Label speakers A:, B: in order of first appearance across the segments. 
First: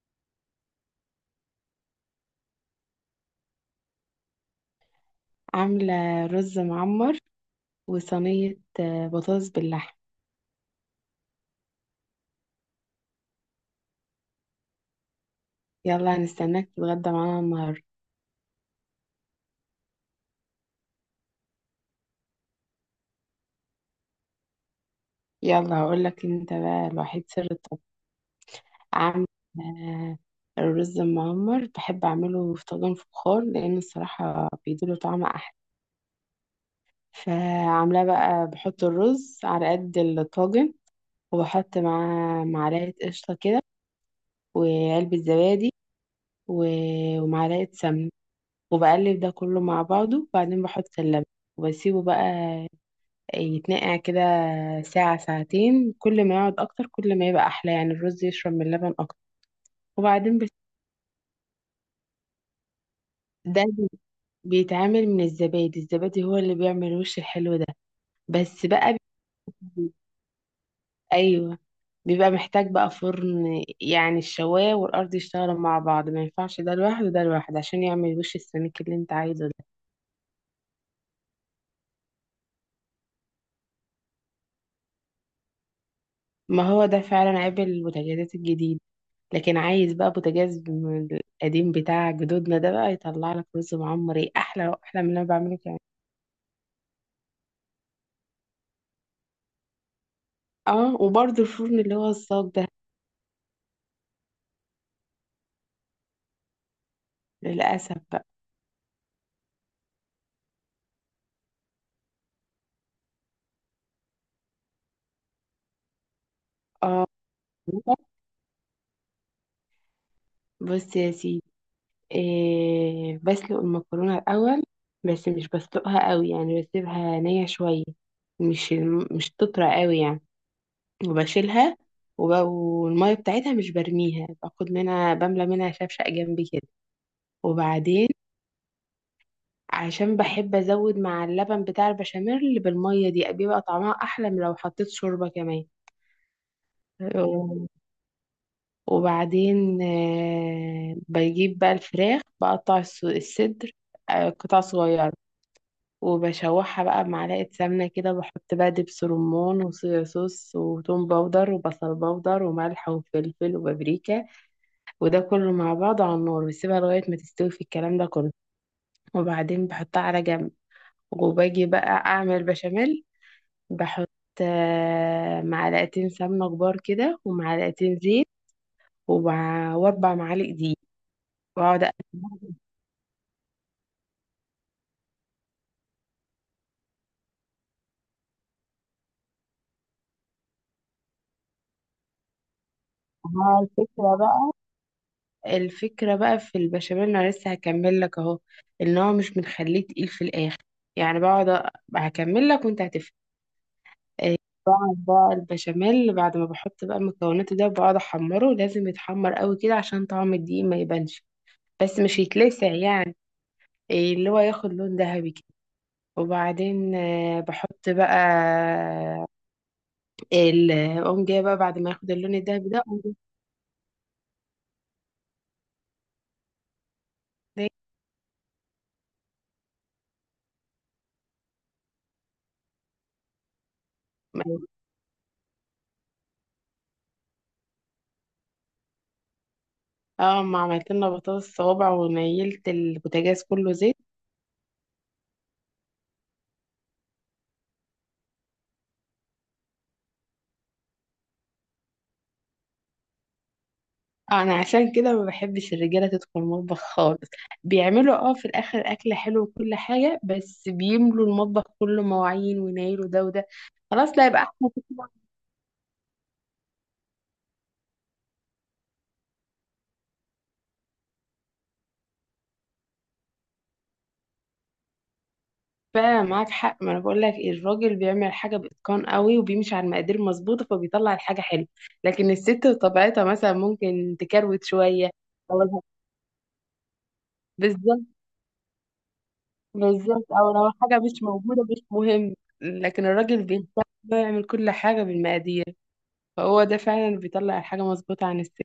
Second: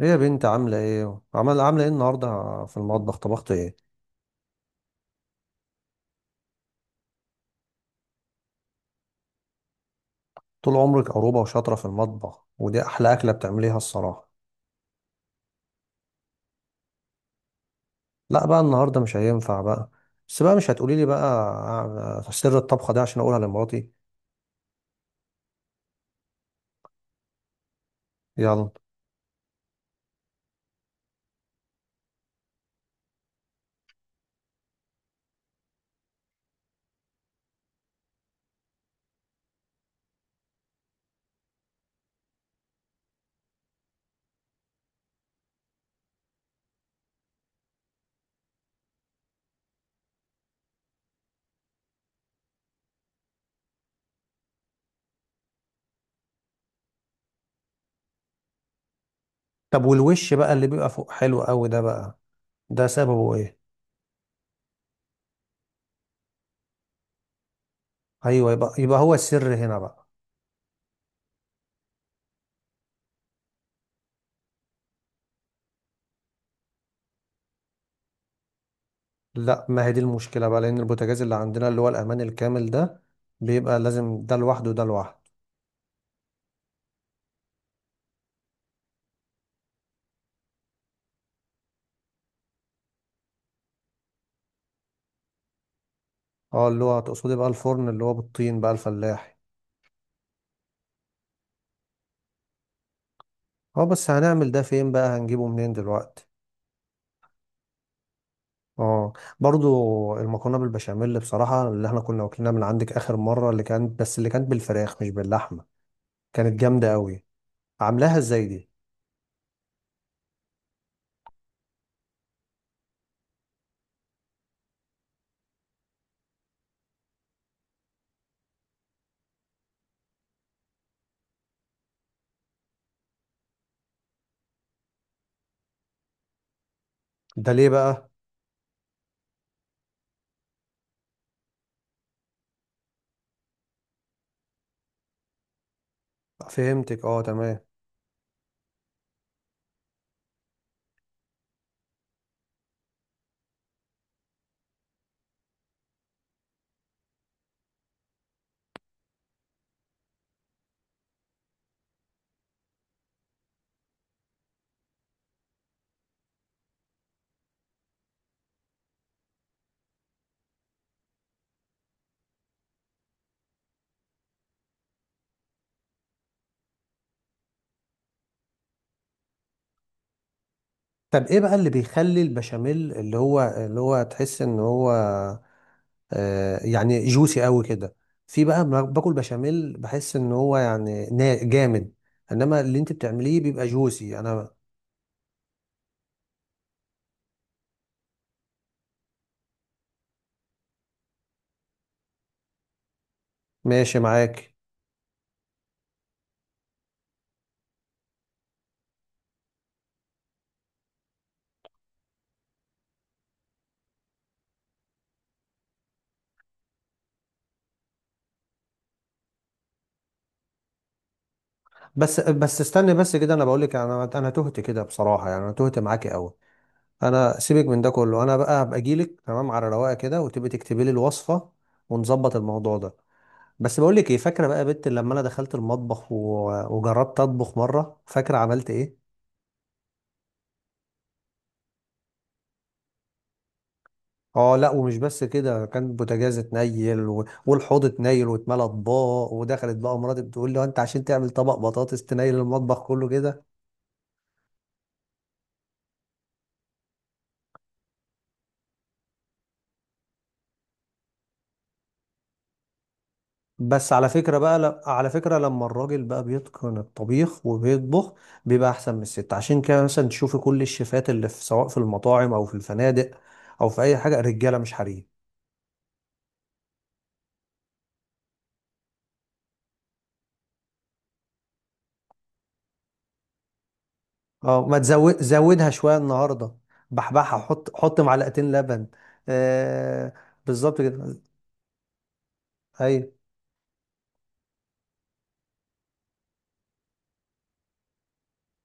A: ايه يا بنت عاملة ايه؟ عاملة ايه النهاردة في المطبخ؟ طبخت ايه؟
B: عاملة رز معمر، وصينية بطاطس باللحم.
A: طول عمرك عروبة وشاطرة في المطبخ ودي أحلى أكلة بتعمليها الصراحة.
B: يلا، هنستناك تتغدى معانا النهاردة.
A: لا بقى النهاردة مش هينفع بقى. بس بقى مش هتقولي لي بقى سر الطبخة ده عشان أقولها لمراتي.
B: يلا هقولك انت بقى الوحيد سر الطبخ.
A: يلا.
B: عاملة آه، الرز المعمر بحب أعمله في طاجن فخار، لأن الصراحة بيديله طعم أحلى. فعاملاه بقى بحط الرز على قد الطاجن، وبحط معاه معلقة قشطة كده، وعلبة زبادي، ومعلقة سمنة، وبقلب ده كله مع بعضه، وبعدين بحط اللبن وبسيبه بقى يتنقع كده ساعة ساعتين. كل ما يقعد أكتر كل ما يبقى أحلى، يعني الرز يشرب من اللبن أكتر.
A: طب والوش
B: وبعدين
A: بقى اللي بيبقى فوق حلو قوي ده بقى، ده سببه ايه؟
B: ده بي- بيتعمل من الزبادي. الزبادي هو اللي بيعمل الوش الحلو ده.
A: أيوه،
B: بس
A: يبقى
B: بقى
A: هو السر هنا
B: بي-
A: بقى.
B: أيوه، بيبقى محتاج بقى فرن، يعني الشواية والأرض يشتغلوا مع بعض، ما ينفعش ده لوحده وده لوحده، عشان يعمل وش السميك اللي انت عايزه ده.
A: لا، ما هي دي المشكلة بقى، لأن البوتاجاز اللي عندنا اللي هو الأمان الكامل ده بيبقى لازم ده لوحده وده لوحده.
B: ما هو ده فعلا عيب البوتاجازات الجديدة. لكن عايز بقى بوتاجاز من القديم بتاع جدودنا، ده بقى يطلع لك رز معمر ايه، احلى احلى من اللي انا بعمله كمان.
A: اه، اللي هو تقصدي بقى الفرن اللي هو بالطين بقى الفلاحي.
B: اه، وبرده الفرن اللي هو الصاج ده.
A: اه بس هنعمل ده فين بقى، هنجيبه منين دلوقتي؟
B: للاسف بقى.
A: اه. برضو المكرونه بالبشاميل بصراحه اللي احنا كنا واكلينها من عندك اخر مره، اللي كانت، بس اللي كانت بالفراخ مش باللحمه، كانت جامده
B: اه.
A: قوي. عاملاها ازاي دي؟
B: بص يا سيدي، إيه، بسلق المكرونه الاول، بس مش بسلقها قوي، يعني بسيبها نيه شويه، مش مش تطرى قوي يعني. وبشيلها، والميه بتاعتها مش برميها، باخد منها، بملى منها شفشق جنبي كده.
A: ده ليه
B: وبعدين
A: بقى؟
B: عشان بحب ازود مع اللبن بتاع البشاميل بالميه دي، بيبقى طعمها احلى من لو حطيت شوربه كمان.
A: فهمتك، اه تمام.
B: و- وبعدين بجيب بقى الفراخ، بقطع الصدر، قطع صغيره. وبشوحها بقى بمعلقه سمنه كده، بحط بقى دبس رمان وصويا صوص وتوم باودر وبصل باودر وملح وفلفل وبابريكا، وده كله مع بعضه على النار، واسيبها لغايه ما تستوي في الكلام ده كله. وبعدين بحطها على جنب، وباجي بقى اعمل بشاميل. بحط معلقتين سمنة كبار كده، ومعلقتين زيت، واربع معالق دقيق،
A: طب ايه بقى اللي
B: واقعد
A: بيخلي
B: أقلب.
A: البشاميل اللي هو تحس ان هو آه يعني جوسي قوي كده؟ في بقى ما باكل بشاميل بحس ان هو يعني جامد، انما اللي انت بتعمليه
B: مع
A: بيبقى
B: الفكرة
A: جوسي. انا
B: بقى، الفكرة بقى في البشاميل انا لسه هكمل لك اهو، ان هو مش بنخليه تقيل في الاخر، يعني بقعد هكمل لك وانت هتفهم.
A: ماشي
B: آه،
A: معاك.
B: بقعد بقى البشاميل بعد ما بحط بقى المكونات ده، بقعد احمره، لازم يتحمر قوي كده عشان طعم الدقيق ما يبانش، بس مش يتلسع يعني، إيه، اللي هو ياخد لون ذهبي. وبعدين بحط بقى اقوم جايه بقى بعد ما ياخد
A: بس
B: اللون
A: بس
B: الدهبي ده،
A: استني
B: اقوم
A: بس كده، انا بقول لك، انا تهت كده بصراحه، يعني انا تهت معاكي قوي. انا سيبك
B: جايه-
A: من ده كله، انا بقى هبقى اجي لك تمام على رواقه كده وتبقي تكتبي لي الوصفه، ونظبط الموضوع ده. بس بقول لك ايه، فاكره بقى يا بت لما انا دخلت المطبخ وجربت اطبخ مره، فاكره عملت ايه؟
B: اه، ما عملت لنا بطاطس صوابع ونيلت البوتاجاز كله زيت.
A: اه لا، ومش بس كده، كان البوتاجاز اتنيل والحوض اتنيل واتملى اطباق، ودخلت بقى مراتي بتقول لي: "هو انت عشان تعمل طبق بطاطس تنيل المطبخ كله كده؟"
B: انا عشان كده ما بحبش الرجاله تدخل المطبخ خالص، بيعملوا في الاخر اكل حلو وكل حاجه، بس بيملوا المطبخ كله مواعين وينيلوا ده وده.
A: بس على
B: خلاص، لا
A: فكرة
B: يبقى
A: بقى
B: احنا
A: على فكرة لما الراجل بقى بيتقن الطبيخ وبيطبخ بيبقى أحسن من الست، عشان كده مثلا تشوفي كل الشيفات اللي في، سواء في المطاعم أو في الفنادق أو في أي حاجة، رجالة مش حريم.
B: فعلا معاك حق. ما انا بقول لك الراجل بيعمل حاجه باتقان قوي، وبيمشي على المقادير مظبوطه، فبيطلع الحاجه حلوه. لكن الست بطبيعتها مثلا ممكن تكروت
A: اه ما
B: شويه،
A: تزود،
B: او
A: زودها
B: الح-
A: شوية النهاردة، بحبحها، حط
B: بالظبط.
A: معلقتين لبن. آه.
B: بالظبط، او لو
A: بالظبط
B: حاجه
A: كده.
B: مش موجوده مش مهم. لكن
A: أيوه.
B: الراجل بيهتم، بيعمل كل حاجه بالمقادير، فهو ده فعلا اللي بيطلع الحاجه مظبوطه عن الست.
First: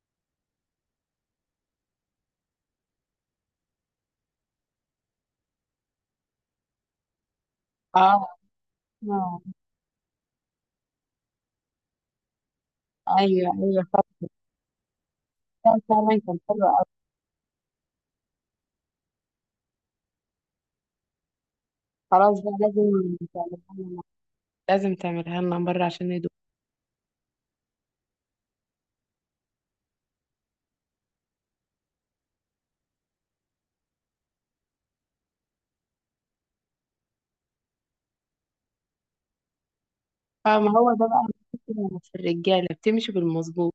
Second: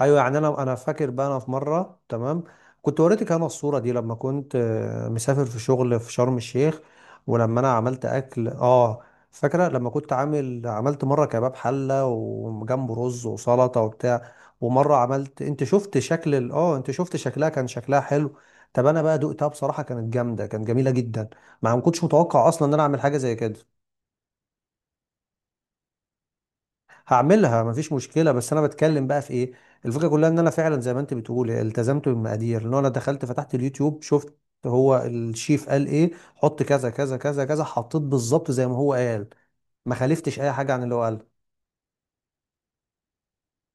A: ايوه يعني، انا فاكر بقى، انا في مره تمام كنت وريتك انا الصوره دي، لما كنت مسافر في شغل في شرم الشيخ، ولما انا عملت
B: اه.
A: اكل اه،
B: آه.
A: فاكره لما كنت عملت مره كباب حله وجنبه رز
B: ايوه،
A: وسلطه
B: ايوه،
A: وبتاع، ومره عملت، انت شفت
B: فعلا
A: شكل
B: كان حلو
A: اه
B: أوي.
A: انت شفت شكلها، كان شكلها حلو. طب انا بقى دقتها بصراحه كانت جامده، كانت جميله جدا. ما كنتش
B: خلاص
A: متوقع
B: بقى،
A: اصلا ان انا اعمل
B: لازم
A: حاجه زي كده.
B: تعملها لنا، لازم تعملها لنا مره، عشان
A: هعملها مفيش مشكله، بس انا بتكلم بقى في ايه، الفكره كلها ان انا فعلا زي ما انت بتقولي التزمت بالمقادير، ان انا دخلت فتحت اليوتيوب، شفت هو الشيف قال ايه، حط كذا كذا كذا كذا، حطيت بالظبط زي ما هو قال، ما خالفتش اي
B: فما
A: حاجه عن
B: هو
A: اللي هو
B: ده
A: قال.
B: بقى الفكرة في الرجالة بتمشي بالمظبوط.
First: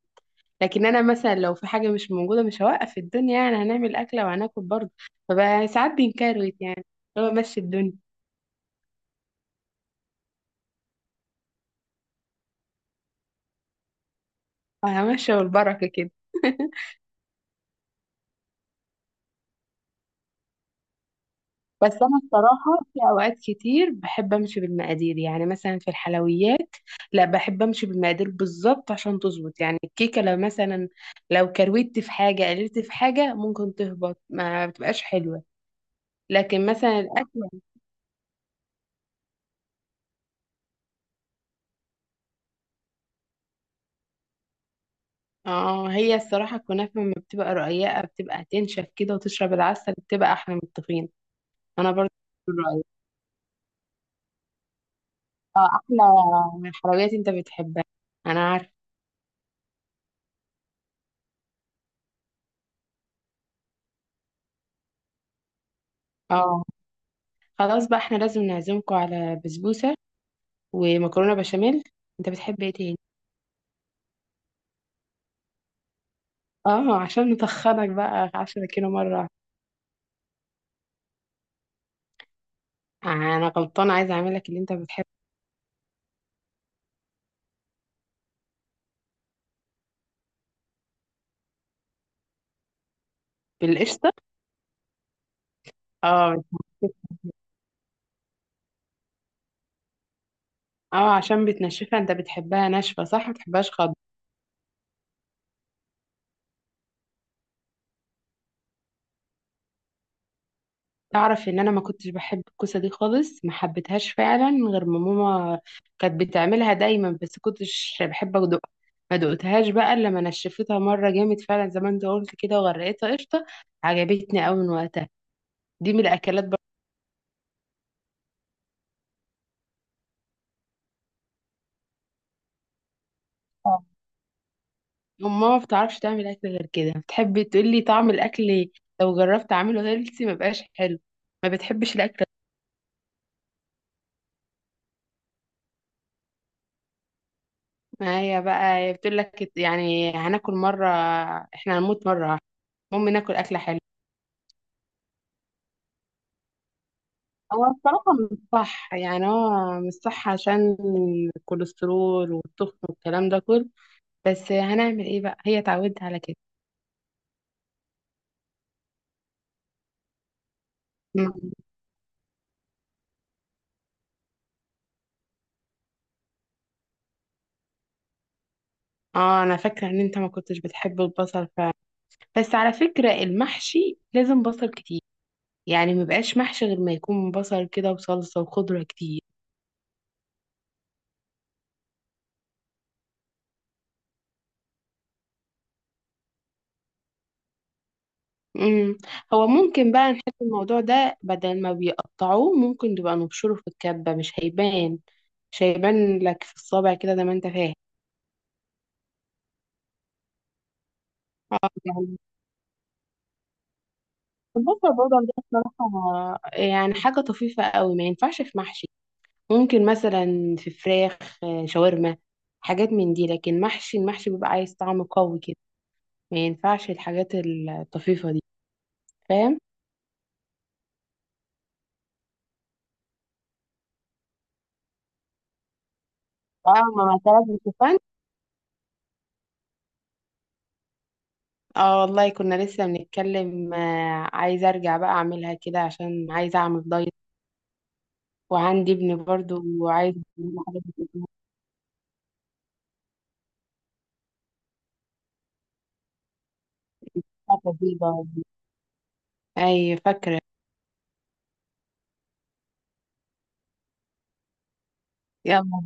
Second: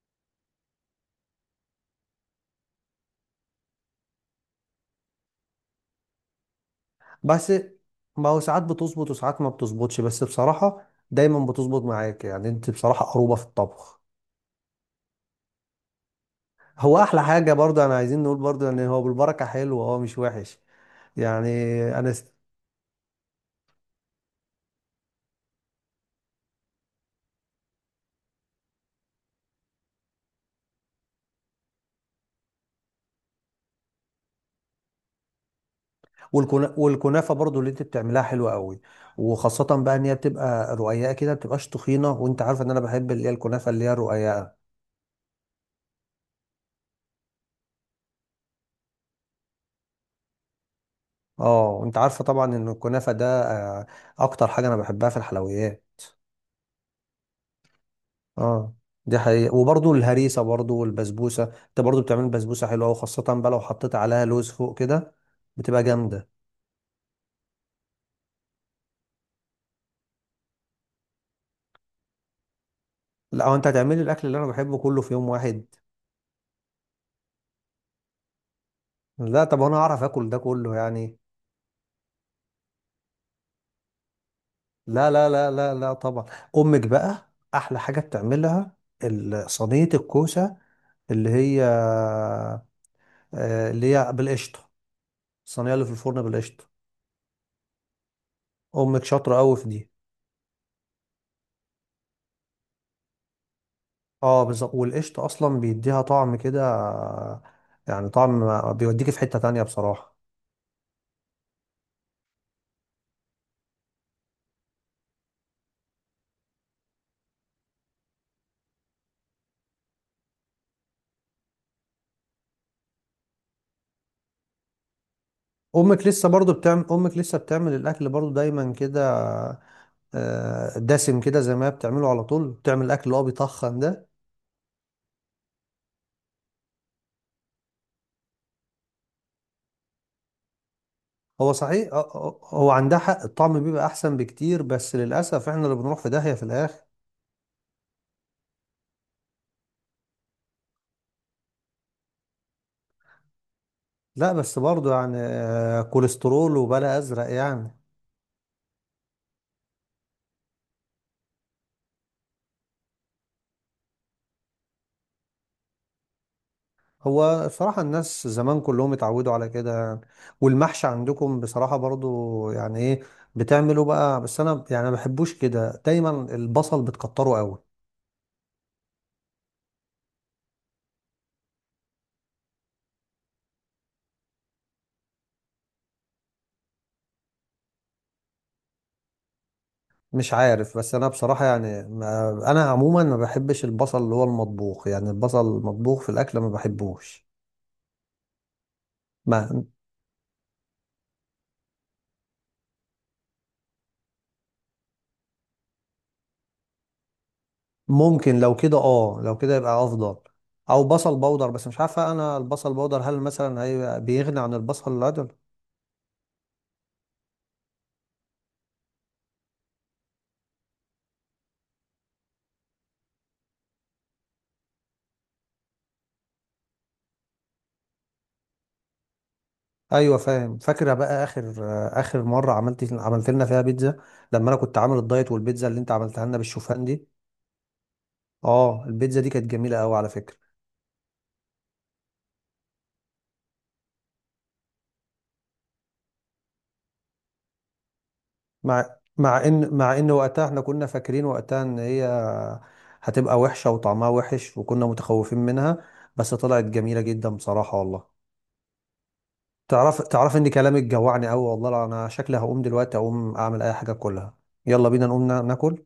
B: لكن أنا مثلا لو في حاجة مش موجودة مش هوقف الدنيا، يعني هنعمل أكلة وهناكل برضه. فبقى ساعات بينكروت يعني، هو
A: بس
B: ماشي الدنيا.
A: ما هو ساعات بتظبط وساعات ما بتظبطش، بس بصراحه دايما بتظبط معاك، يعني انت بصراحه قروبه في الطبخ.
B: همشي بالبركة كده.
A: هو احلى حاجه برضه انا عايزين نقول برضه ان هو بالبركه حلو، هو مش وحش يعني.
B: بس
A: انا
B: أنا الصراحة في أوقات كتير بحب أمشي بالمقادير، يعني مثلا في الحلويات، لا بحب أمشي بالمقادير بالظبط عشان تظبط. يعني الكيكة لو مثلا لو كروت في حاجة، قللت في حاجة، ممكن تهبط، ما بتبقاش حلوة. لكن مثلا الأكل.
A: والكنافه برضو اللي انت بتعملها حلوه قوي، وخاصه بقى ان هي بتبقى رقيقه كده، ما بتبقاش تخينه، وانت عارفه ان انا بحب اللي هي الكنافه اللي هي الرقيقه.
B: اه، هي الصراحة الكنافة لما بتبقى رقيقة بتبقى هتنشف كده وتشرب العسل، بتبقى أحلى من الطحين.
A: اه
B: أنا
A: وانت
B: برضه
A: عارفه طبعا ان
B: رأيي،
A: الكنافه ده آه، اكتر حاجه انا بحبها في
B: اه،
A: الحلويات.
B: أحلى من الحلويات أنت بتحبها، أنا
A: اه،
B: عارفة.
A: دي حقيقة. وبرضو الهريسة برضو والبسبوسة، انت برضو بتعمل بسبوسة حلوة، وخاصة بقى لو حطيت عليها لوز فوق كده بتبقى جامدة.
B: اه. خلاص بقى احنا لازم نعزمكم على بسبوسة ومكرونة بشاميل. أنت بتحب إيه تاني؟
A: لا، هو انت هتعملي الاكل اللي انا بحبه كله في يوم واحد؟
B: اه، عشان نتخنك بقى 10 كيلو مرة واحدة.
A: لا طب انا اعرف اكل ده كله يعني؟
B: أنا غلطانة، عايزة أعملك اللي أنت بتحبه.
A: لا لا لا لا لا طبعا. امك بقى، احلى حاجه بتعملها صينيه الكوسه، اللي هي اللي
B: بالقشطة.
A: هي بالقشطه، الصينيه اللي في الفرن
B: اه.
A: بالقشطه، امك شاطره قوي في دي.
B: اه، عشان بتنشفها، أنت بتحبها ناشفة صح، ما بتحبهاش خضرا.
A: اه بالظبط، والقشطه اصلا بيديها طعم كده، يعني طعم بيوديك في حته تانية بصراحه.
B: تعرف ان انا ما كنتش بحب الكوسه دي خالص، ما حبيتهاش فعلا غير ما ماما كانت بتعملها دايما، بس كنتش بحب ادوقها. ما دقتهاش بقى الا لما نشفتها مره جامد فعلا زي ما انت قلت كده، وغرقتها قشطه، عجبتني قوي من وقتها. دي من
A: امك لسه
B: الاكلات
A: برضو
B: برضه.
A: بتعمل، امك لسه بتعمل الاكل برضو دايما كده، دسم كده، زي ما هي بتعمله على طول بتعمل الاكل اللي هو بيطخن ده.
B: ماما ما بتعرفش تعمل اكل غير كده، بتحب تقول لي طعم الاكل، لو جربت اعمله هيلثي ما بقاش حلو. ما
A: هو صحيح،
B: بتحبش الاكل.
A: هو عندها حق، الطعم بيبقى احسن بكتير، بس للاسف احنا اللي بنروح في داهية في الاخر.
B: ما هي بقى هي بتقول لك، يعني هناكل مره، احنا هنموت مره، المهم ناكل اكله حلوه.
A: لا بس برضه يعني، كوليسترول وبلا ازرق
B: هو
A: يعني.
B: الصراحة مش صح، يعني هو مش صح، عشان الكوليسترول والتخن والكلام ده كله، بس هنعمل ايه بقى هي اتعودت على كده.
A: هو بصراحة الناس زمان كلهم اتعودوا على كده يعني. والمحشي عندكم
B: مم.
A: بصراحة برضه يعني ايه، بتعملوا بقى، بس انا يعني ما بحبوش كده، دايما البصل بتكتره قوي.
B: اه، انا فاكرة ان انت ما كنتش بتحب البصل فعلا، بس على فكرة المحشي لازم بصل كتير، يعني مبقاش محشي غير ما يكون بصل كده وصلصة وخضرة كتير.
A: مش عارف، بس انا بصراحة يعني انا عموما ما بحبش البصل اللي هو المطبوخ، يعني البصل المطبوخ في الاكل ما بحبوش.
B: مم. هو
A: ما
B: ممكن بقى نحط الموضوع ده، بدل ما بيقطعوه، ممكن تبقى نبشره في الكبة، مش هيبان. مش هيبان لك في الصابع كده زي ما انت فاهم.
A: ممكن لو كده، اه لو كده يبقى افضل. او بصل بودر، بس
B: اه،
A: مش عارفه انا البصل بودر هل مثلا هي بيغني عن
B: البصل
A: البصل
B: برضه
A: العادي؟
B: عندنا بصراحة يعني حاجة طفيفة قوي، ما ينفعش في محشي. ممكن مثلا في فراخ، شاورما، حاجات من دي. لكن محشي، المحشي بيبقى عايز طعم قوي كده، ما ينفعش الحاجات الطفيفة دي. فاهم.
A: ايوه فاهم. فاكره بقى اخر، اخر مره عملت، عملت لنا فيها بيتزا، لما انا كنت عامل الدايت، والبيتزا اللي انت عملتها لنا
B: اه،
A: بالشوفان دي،
B: ما طلب الشوفان.
A: اه البيتزا دي كانت جميله قوي على فكره.
B: اه والله، كنا لسه بنتكلم، عايزة ارجع بقى اعملها كده عشان عايزة اعمل دايت. وعندي
A: مع
B: ابن
A: مع
B: برضه
A: ان مع ان
B: وعايز
A: وقتها
B: يعمل
A: احنا
B: حاجات
A: كنا فاكرين وقتها ان هي هتبقى وحشه وطعمها وحش، وكنا متخوفين منها، بس طلعت جميله جدا بصراحه والله.
B: جديدة. اي،
A: تعرف
B: فاكرة.
A: ان كلامك جوعني قوي والله، لا انا شكلي هقوم دلوقتي اقوم اعمل اي حاجه كلها. يلا بينا نقوم ناكل.
B: يلا.